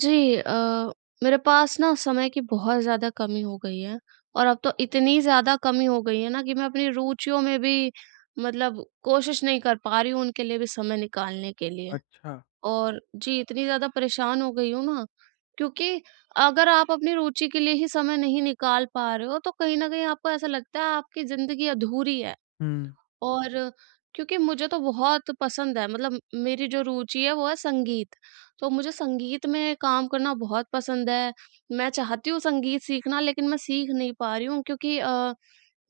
जी मेरे पास ना समय की बहुत ज़्यादा कमी हो गई है और अब तो इतनी ज़्यादा कमी हो गई है ना कि मैं अपनी रुचियों में भी मतलब कोशिश नहीं कर पा रही हूँ उनके लिए भी समय निकालने के लिए। अच्छा। और जी, इतनी ज़्यादा परेशान हो गई हूँ ना, क्योंकि अगर आप अपनी रुचि के लिए ही समय नहीं निकाल पा रहे हो, तो कहीं न कहीं आपको ऐसा लगता है आपकी ज़िंदगी अधूरी है। हुँ। और क्योंकि मुझे तो बहुत पसंद है, मतलब मेरी जो रुचि है वो है संगीत। तो मुझे संगीत में काम करना बहुत पसंद है। मैं चाहती हूँ संगीत सीखना, लेकिन मैं सीख नहीं पा रही हूँ क्योंकि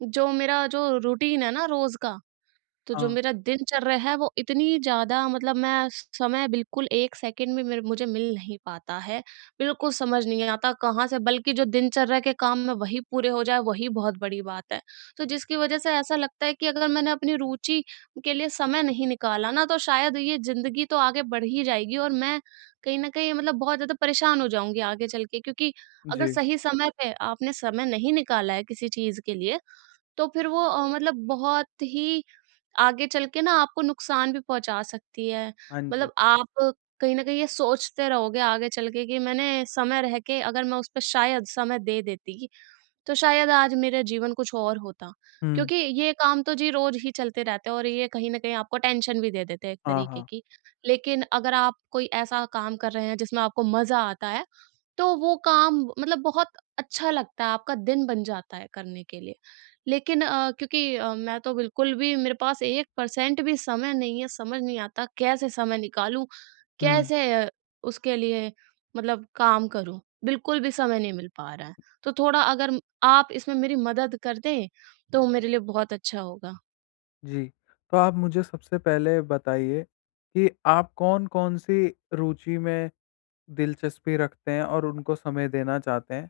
जो मेरा जो रूटीन है ना रोज़ का, तो जो हाँ, मेरा दिनचर्या है वो इतनी ज़्यादा, मतलब मैं समय बिल्कुल 1 सेकंड में मेरे मुझे मिल नहीं पाता है। बिल्कुल समझ नहीं आता कहाँ से, बल्कि जो दिनचर्या के काम में वही पूरे हो जाए वही बहुत बड़ी बात है। तो जिसकी वज़ह से ऐसा लगता है कि अगर मैंने अपनी रुचि के लिए समय नहीं निकाला ना, तो शायद ये ज़िंदगी तो आगे बढ़ ही जाएगी और मैं कहीं न कहीं मतलब बहुत ज़्यादा परेशान हो जाऊँगी आगे चल के, क्योंकि अगर जी। सही समय पे आपने समय नहीं निकाला है किसी चीज़ के लिए, तो फिर वो मतलब बहुत ही आगे चल के ना आपको नुकसान भी पहुँचा सकती है। हाँ जी। मतलब आप कहीं न कहीं ये सोचते रहोगे आगे चल के कि मैंने समय रह के अगर मैं उस पे शायद समय दे देती, तो शायद आज मेरा जीवन कुछ और होता। हुँ। क्योंकि ये काम तो जी रोज़ ही चलते रहते हैं और ये कहीं न कहीं आपको टेंशन भी दे देते हैं एक हाँ, तरीके हाँ। की। लेकिन अगर आप कोई ऐसा काम कर रहे हैं जिसमें आपको मज़ा आता है, तो वो काम मतलब बहुत अच्छा लगता है, आपका दिन बन जाता है करने के लिए। लेकिन क्योंकि मैं तो बिल्कुल भी, मेरे पास 1% भी समय नहीं है, समझ नहीं आता कैसे समय निकालूँ? हुँ। कैसे उसके लिए मतलब काम करूँ? बिल्कुल भी समय नहीं मिल पा रहा है। तो थोड़ा अगर आप इसमें मेरी मदद कर दें, तो मेरे लिए बहुत अच्छा होगा। जी, तो आप मुझे सबसे पहले बताइए कि आप कौन-कौन सी रुचि में दिलचस्पी रखते हैं और उनको समय देना चाहते हैं?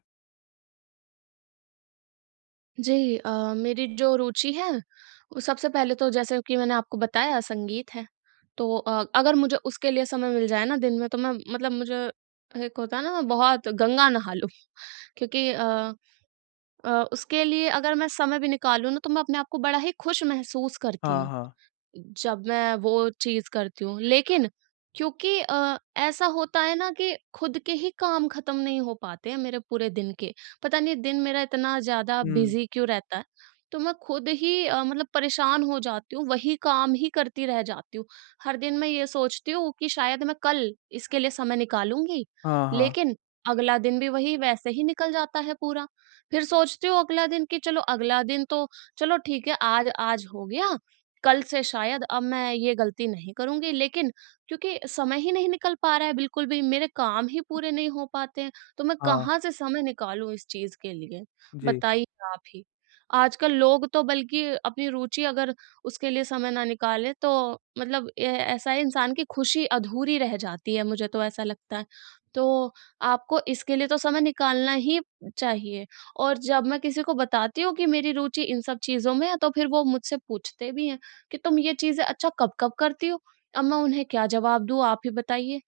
जी मेरी जो रुचि है, वो सबसे पहले तो जैसे कि मैंने आपको बताया संगीत है। तो अगर मुझे उसके लिए समय मिल जाए ना दिन में, तो मैं मतलब मुझे एक होता है ना मैं बहुत गंगा नहा लूँ। क्योंकि उसके लिए अगर मैं समय भी निकालूँ ना, तो मैं अपने आप को बड़ा ही खुश महसूस करती हाँ, हूँ हाँ। जब मैं वो चीज़ करती हूँ। लेकिन क्योंकि ऐसा होता है ना कि खुद के ही काम खत्म नहीं हो पाते हैं मेरे पूरे दिन के। पता नहीं दिन मेरा इतना ज़्यादा हुँ। बिज़ी क्यों रहता है। तो मैं खुद ही मतलब परेशान हो जाती हूँ, वही काम ही करती रह जाती हूँ। हर दिन मैं ये सोचती हूँ कि शायद मैं कल इसके लिए समय निकालूँगी, हाँ, हाँ। लेकिन अगला दिन भी वही वैसे ही निकल जाता है पूरा। फिर सोचती हूँ अगला दिन कि चलो अगला दिन तो, चलो ठीक है आज आज हो गया, कल से शायद अब मैं ये गलती नहीं करूँगी। लेकिन क्योंकि समय ही नहीं निकल पा रहा है बिल्कुल भी, मेरे काम ही पूरे नहीं हो पाते हैं, तो मैं हाँ, कहाँ से समय निकालूँ इस चीज़ के लिए? जी। बताइए आप ही। आजकल लोग तो बल्कि अपनी रुचि अगर उसके लिए समय ना निकाले, तो मतलब ए ऐसा है, इंसान की खुशी अधूरी रह जाती है, मुझे तो ऐसा लगता है। तो आपको इसके लिए तो समय निकालना ही चाहिए। और जब मैं किसी को बताती हूँ कि मेरी रुचि इन सब चीज़ों में है, तो फिर वो मुझसे पूछते भी हैं कि तुम ये चीज़ें अच्छा कब-कब करती हो? अब मैं उन्हें क्या जवाब दूँ, आप ही बताइए?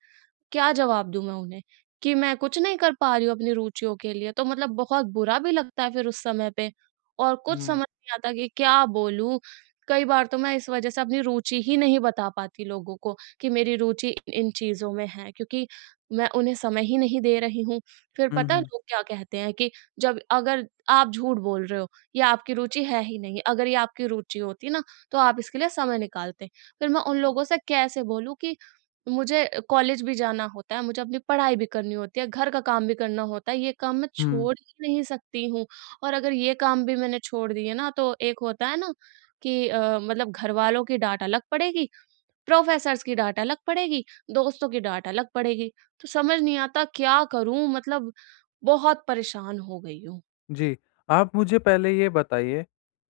क्या जवाब दूँ मैं उन्हें कि मैं कुछ नहीं कर पा रही हूँ अपनी रुचियों के लिए? तो मतलब बहुत बुरा भी लगता है फिर उस समय पे, और कुछ समझ हुँ। नहीं आता कि क्या बोलूँ? कई बार तो मैं इस वजह से अपनी रुचि ही नहीं बता पाती लोगों को कि मेरी रुचि इन इन चीज़ों में है, क्योंकि मैं उन्हें समय ही नहीं दे रही हूँ। फिर हुँ, पता है हुँ। लोग क्या कहते हैं कि जब अगर आप झूठ बोल रहे हो, ये आपकी रुचि है ही नहीं, अगर ये आपकी रुचि होती ना, तो आप इसके लिए समय निकालते। फिर मैं उन लोगों से कैसे बोलूँ कि मुझे कॉलेज भी जाना होता है, मुझे अपनी पढ़ाई भी करनी होती है, घर का काम भी करना होता है, ये काम मैं हुँ, छोड़ ही नहीं सकती हूँ। और अगर ये काम भी मैंने छोड़ दिए ना, तो एक होता है ना कि मतलब घरवालों की डाँट अलग पड़ेगी, प्रोफ़ेसर्स की डाँट अलग पड़ेगी, दोस्तों की डाँट अलग पड़ेगी। तो समझ नहीं आता क्या करूँ? मतलब बहुत परेशान हो गई हूँ। जी। आप मुझे पहले ये बताइए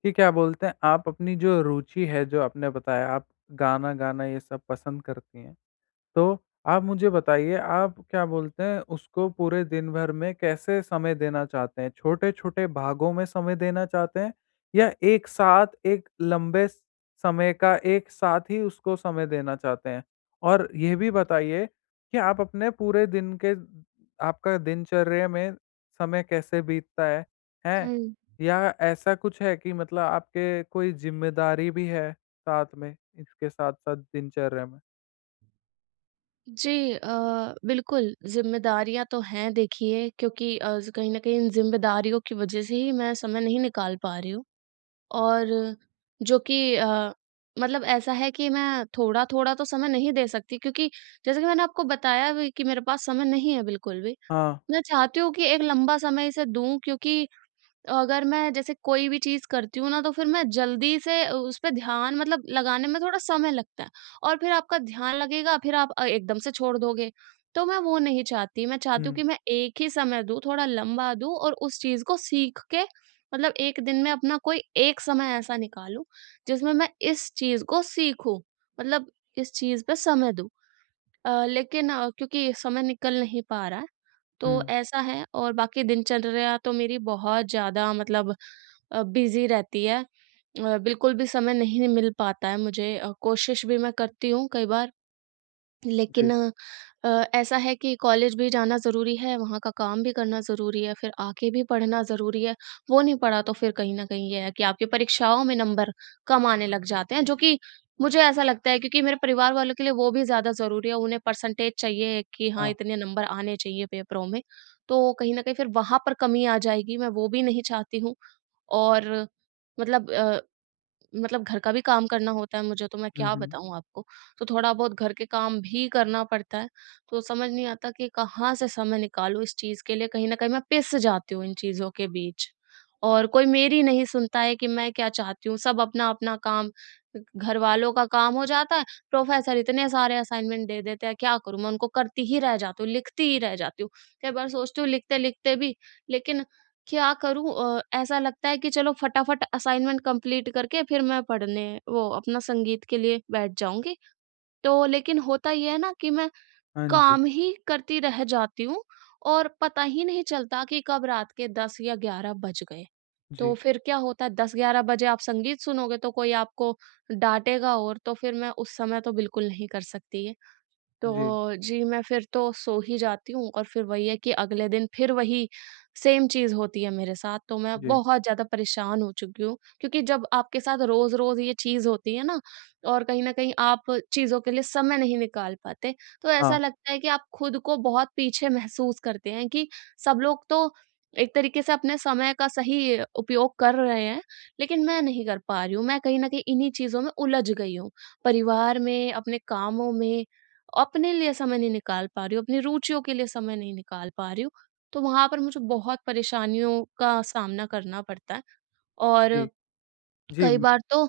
कि क्या बोलते हैं आप अपनी जो रुचि है, जो आपने बताया आप गाना गाना ये सब पसंद करती हैं। तो आप मुझे बताइए, आप क्या बोलते हैं, उसको पूरे दिन भर में कैसे समय देना चाहते हैं? छोटे-छोटे भागों में समय देना चाहते हैं या एक साथ एक लंबे स समय का एक साथ ही उसको समय देना चाहते हैं? और ये भी बताइए कि आप अपने पूरे दिन के आपका दिनचर्या में समय कैसे बीतता है, हैं? हुँ। या ऐसा कुछ है कि मतलब आपके कोई ज़िम्मेदारी भी है साथ में, इसके साथ-साथ दिनचर्या में? जी बिल्कुल, ज़िम्मेदारियाँ तो हैं देखिए, क्योंकि कहीं न कहीं इन ज़िम्मेदारियों की वज़ह से ही मैं समय नहीं निकाल पा रही हूँ। और जो कि मतलब ऐसा है कि मैं थोड़ा-थोड़ा तो समय नहीं दे सकती, क्योंकि जैसे कि मैंने आपको बताया भी कि मेरे पास समय नहीं है बिल्कुल भी। हाँ। मैं चाहती हूँ कि एक लंबा समय इसे दूँ, क्योंकि अगर मैं जैसे कोई भी चीज़ करती हूँ ना, तो फिर मैं जल्दी से उस पे ध्यान मतलब लगाने में थोड़ा समय लगता है, और फिर आपका ध्यान लगेगा, फिर आप एकदम से छोड़ दोगे। तो मैं वो नहीं चाहती, मैं चाहती हूँ कि हुँ। मैं एक ही समय दूँ, थोड़ा लंबा दूँ और उस चीज़ को सीख के मतलब 1 दिन में अपना कोई एक समय ऐसा निकालूँ, जिसमें मैं इस चीज़ को सीखूँ। मतलब इस चीज़ पे समय दूँ। लेकिन क्योंकि समय निकल नहीं पा रहा है, तो हुँ, ऐसा है, और बाकी दिनचर्या तो मेरी बहुत ज़्यादा मतलब बिज़ी रहती है। बिल्कुल भी समय नहीं मिल पाता है मुझे, कोशिश भी मैं करती हूँ कई बार, लेकिन जी। अ, ऐसा है कि कॉलेज भी जाना ज़रूरी है, वहाँ का काम भी करना ज़रूरी है, फिर आके भी पढ़ना ज़रूरी है। वो नहीं पढ़ा तो फिर कहीं न कहीं ये है कि आपकी परीक्षाओं में नंबर कम आने लग जाते हैं, जो कि मुझे ऐसा लगता है क्योंकि मेरे परिवार वालों के लिए वो भी ज़्यादा ज़रूरी है, उन्हें परसेंटेज चाहिए कि हाँ, हाँ। इतने नंबर आने चाहिए पेपरों में। तो कहीं न कहीं फिर वहाँ पर कमी आ जाएगी, मैं वो भी नहीं चाहती हूँ, और मतलब घर का भी काम करना होता है मुझे, तो मैं हुँ, क्या हुँ। बताऊँ आपको। तो थोड़ा बहुत घर के काम भी करना पड़ता है, तो समझ नहीं आता कि कहाँ से समय निकालूँ इस चीज़ के लिए, कहीं न कहीं मैं पिस जाती हूँ इन चीज़ों के बीच। और कोई मेरी नहीं सुनता है कि मैं क्या चाहती हूँ, सब अपना-अपना काम, घरवालों का काम हो जाता है, प्रोफ़ेसर इतने सारे असाइनमेंट दे देते हैं, क्या करूँ मैं, उनको करती ही रह जाती हूँ, लिखती ही रह जाती हूँ। कई बार सोचती हूँ लिखते-लिखते भी, लेकिन क्या करूँ, ऐसा लगता है कि चलो फटाफट असाइनमेंट कंप्लीट करके फिर मैं पढ़ने वो अपना संगीत के लिए बैठ जाऊँगी। तो लेकिन होता ये है ना कि मैं हाँ जी। काम ही करती रह जाती हूँ और पता ही नहीं चलता कि कब रात के 10 या 11 बज गए। तो जी, फिर क्या होता है, 10-11 बजे आप संगीत सुनोगे तो कोई आपको डाँटेगा, और तो फिर मैं उस समय तो बिल्कुल नहीं कर सकती ये। जी, तो जी, मैं फिर तो सो ही जाती हूँ और फिर वही है कि अगले दिन फिर वही सेम चीज़ होती है मेरे साथ, तो मैं जी। बहुत ज़्यादा परेशान हो चुकी हूँ। क्योंकि जब आपके साथ रोज़-रोज़ ये चीज़ होती है ना, और कहीं न कहीं आप चीज़ों के लिए समय नहीं निकाल पाते, तो ऐसा हाँ, लगता है कि आप खुद को बहुत पीछे महसूस करते हैं कि सब लोग तो एक तरीके से अपने समय का सही उपयोग कर रहे हैं, लेकिन मैं नहीं कर पा रही हूँ। मैं कहीं न कहीं इन्हीं चीज़ों में उलझ गई हूँ। परिवार में, अपने कामों में अपने लिए समय नहीं निकाल पा रही हूँ, अपनी रुचियों के लिए समय नहीं निकाल पा रही हूँ, तो वहाँ पर मुझे बहुत परेशानियों का सामना करना पड़ता है। जी, और जी। कई बार तो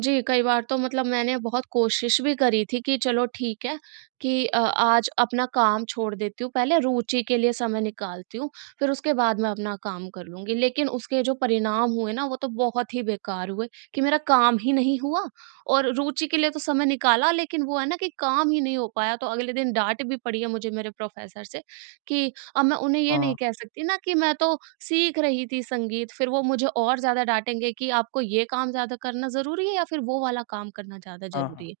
जी, कई बार तो मतलब मैंने बहुत कोशिश भी करी थी कि चलो ठीक है कि आज अपना काम छोड़ देती हूँ, पहले रुचि के लिए समय निकालती हूँ, फिर उसके बाद मैं अपना काम कर लूँगी। लेकिन उसके जो परिणाम हुए ना, वो तो बहुत ही बेकार हुए कि मेरा काम ही नहीं हुआ, और रुचि के लिए तो समय निकाला, लेकिन वो है ना कि काम ही नहीं हो पाया। तो अगले दिन डाँट भी पड़ी है मुझे मेरे प्रोफ़ेसर से कि अब मैं उन्हें ये नहीं हाँ, कह सकती ना कि मैं तो सीख रही थी संगीत, फिर वो मुझे और ज़्यादा डाँटेंगे कि आपको ये काम ज़्यादा करना ज़रूरी है या फिर वो वाला काम करना ज़्यादा हाँ, ज़रूरी हाँ। है।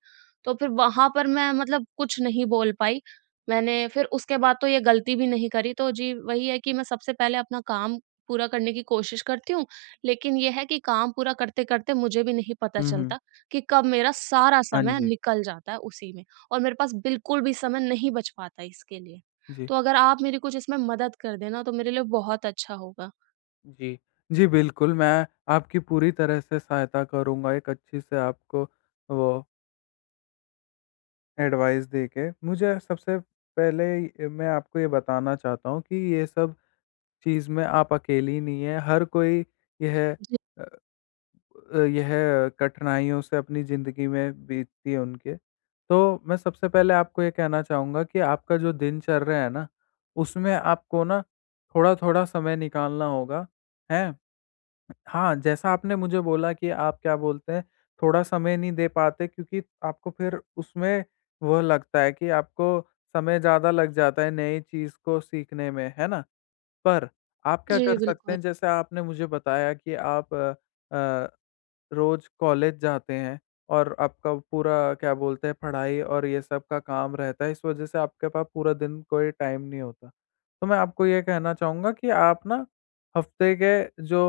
तो फिर वहाँ पर मैं मतलब कुछ नहीं बोल पाई। मैंने फिर उसके बाद तो ये गलती भी नहीं करी, तो जी वही है कि मैं सबसे पहले अपना काम पूरा करने की कोशिश करती हूँ, लेकिन ये है कि काम पूरा करते-करते मुझे भी नहीं पता हुँ, हुँ। चलता कि कब मेरा सारा हाँ समय जी, निकल जाता है उसी में, और मेरे पास बिल्कुल भी समय नहीं बच पाता इसके लिए। जी, तो अगर आप मेरी कुछ इसमें मदद कर दें ना, तो मेरे लिए बहुत अच्छा होगा। जी। जी, बिल्कुल, मैं आपकी पूरी तरह से सहायता करूँगा एक अच्छी से आपको वो एडवाइस देके। मुझे सबसे पहले मैं आपको ये बताना चाहता हूँ कि ये सब चीज़ में आप अकेली नहीं हैं, हर कोई यह जी, अ, यह कठिनाइयों से अपनी ज़िंदगी में बीतती है उनके। तो मैं सबसे पहले आपको ये कहना चाहूँगा कि आपका जो दिनचर्या है ना, उसमें आपको ना थोड़ा-थोड़ा समय निकालना होगा, हैं? हाँ, जैसा आपने मुझे बोला कि आप क्या बोलते हैं, थोड़ा समय नहीं दे पाते क्योंकि आपको फिर उसमें वो लगता है कि आपको समय ज़्यादा लग जाता है नई चीज़ को सीखने में, है ना? पर आप क्या जी कर सकते बिल्कुल। हैं जैसे आपने मुझे बताया कि अ, रोज़ कॉलेज जाते हैं और आपका पूरा क्या बोलते हैं पढ़ाई और ये सब का काम रहता है, इस वज़ह से आपके पास पूरा दिन कोई टाइम नहीं होता। तो मैं आपको ये कहना चाहूँगा कि आप ना हफ़्ते के जो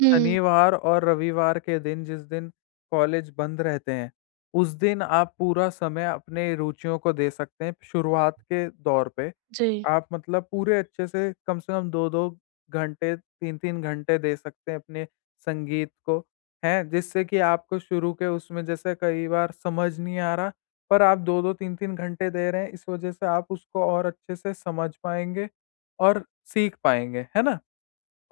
हुँ, शनिवार और रविवार के दिन जिस दिन कॉलेज बंद रहते हैं, उस दिन आप पूरा समय अपने रुचियों को दे सकते हैं शुरुआत के दौर पे। जी, आप मतलब पूरे अच्छे से कम 2-2 घंटे, 3-3 घंटे दे सकते हैं अपने संगीत को, हैं? जिससे कि आपको शुरू के उसमें जैसे कई बार समझ नहीं आ रहा, पर आप 2-2 3-3 घंटे दे रहे हैं, इस वजह से आप उसको और अच्छे से समझ पाएँगे और सीख पाएँगे, है ना?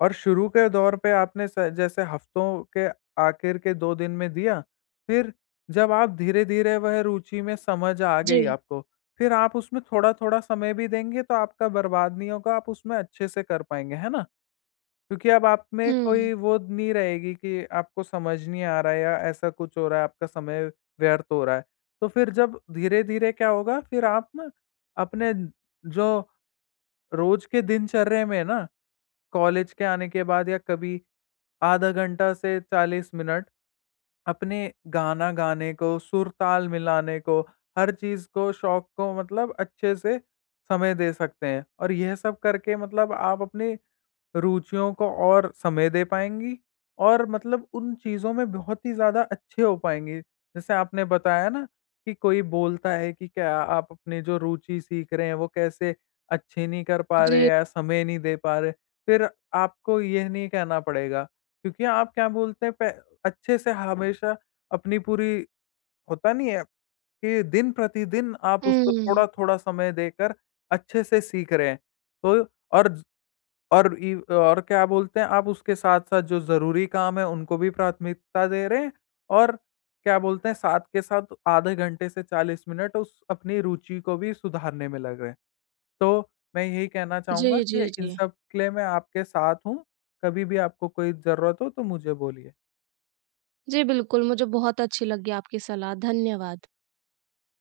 और शुरू के दौर पे आपने स जैसे हफ्तों के आखिर के 2 दिन में दिया, फिर जब आप धीरे-धीरे वह रुचि में समझ आ गई जी। आपको, फिर आप उसमें थोड़ा-थोड़ा समय भी देंगे तो आपका बर्बाद नहीं होगा, आप उसमें अच्छे से कर पाएँगे, है ना? क्योंकि अब आप में हुँ, कोई वो नहीं रहेगी कि आपको समझ नहीं आ रहा है या ऐसा कुछ हो रहा है, आपका समय व्यर्थ हो रहा है। तो फिर जब धीरे-धीरे क्या होगा, फिर आप ना अपने जो रोज़ के दिनचर्या में ना, कॉलेज के आने के बाद या कभी आधा घंटा से 40 मिनट अपने गाना गाने को, सुर-ताल मिलाने को, हर चीज़ को, शौक को मतलब अच्छे से समय दे सकते हैं। और यह सब करके मतलब आप अपने रुचियों को और समय दे पाएँगी और मतलब उन चीज़ों में बहुत ही ज़्यादा अच्छे हो पाएँगी। जैसे आपने बताया ना कि कोई बोलता है कि क्या आप अपनी जो रुचि सीख रहे हैं वो कैसे अच्छी नहीं कर पा रहे जी, या समय नहीं दे पा रहे, फिर आपको ये नहीं कहना पड़ेगा क्योंकि आप क्या बोलते हैं पै अच्छे से हमेशा अपनी पूरी होता नहीं है कि दिन प्रतिदिन आप उसको हुँ। थोड़ा-थोड़ा समय देकर अच्छे से सीख रहे हैं। तो और और इ और क्या बोलते हैं, आप उसके साथ-साथ जो ज़रूरी काम है, उनको भी प्राथमिकता दे रहे हैं और क्या बोलते हैं, साथ के साथ आधे घंटे से 40 मिनट उस अपनी रुचि को भी सुधारने में लग रहे हैं। तो मैं यही कहना जी, चाहूँगा जी, कि इन जी। सब के लिए मैं आपके साथ हूँ, कभी भी आपको कोई ज़रूरत हो तो मुझे बोलिए। जी बिल्कुल, मुझे बहुत अच्छी लगी आपकी सलाह, धन्यवाद।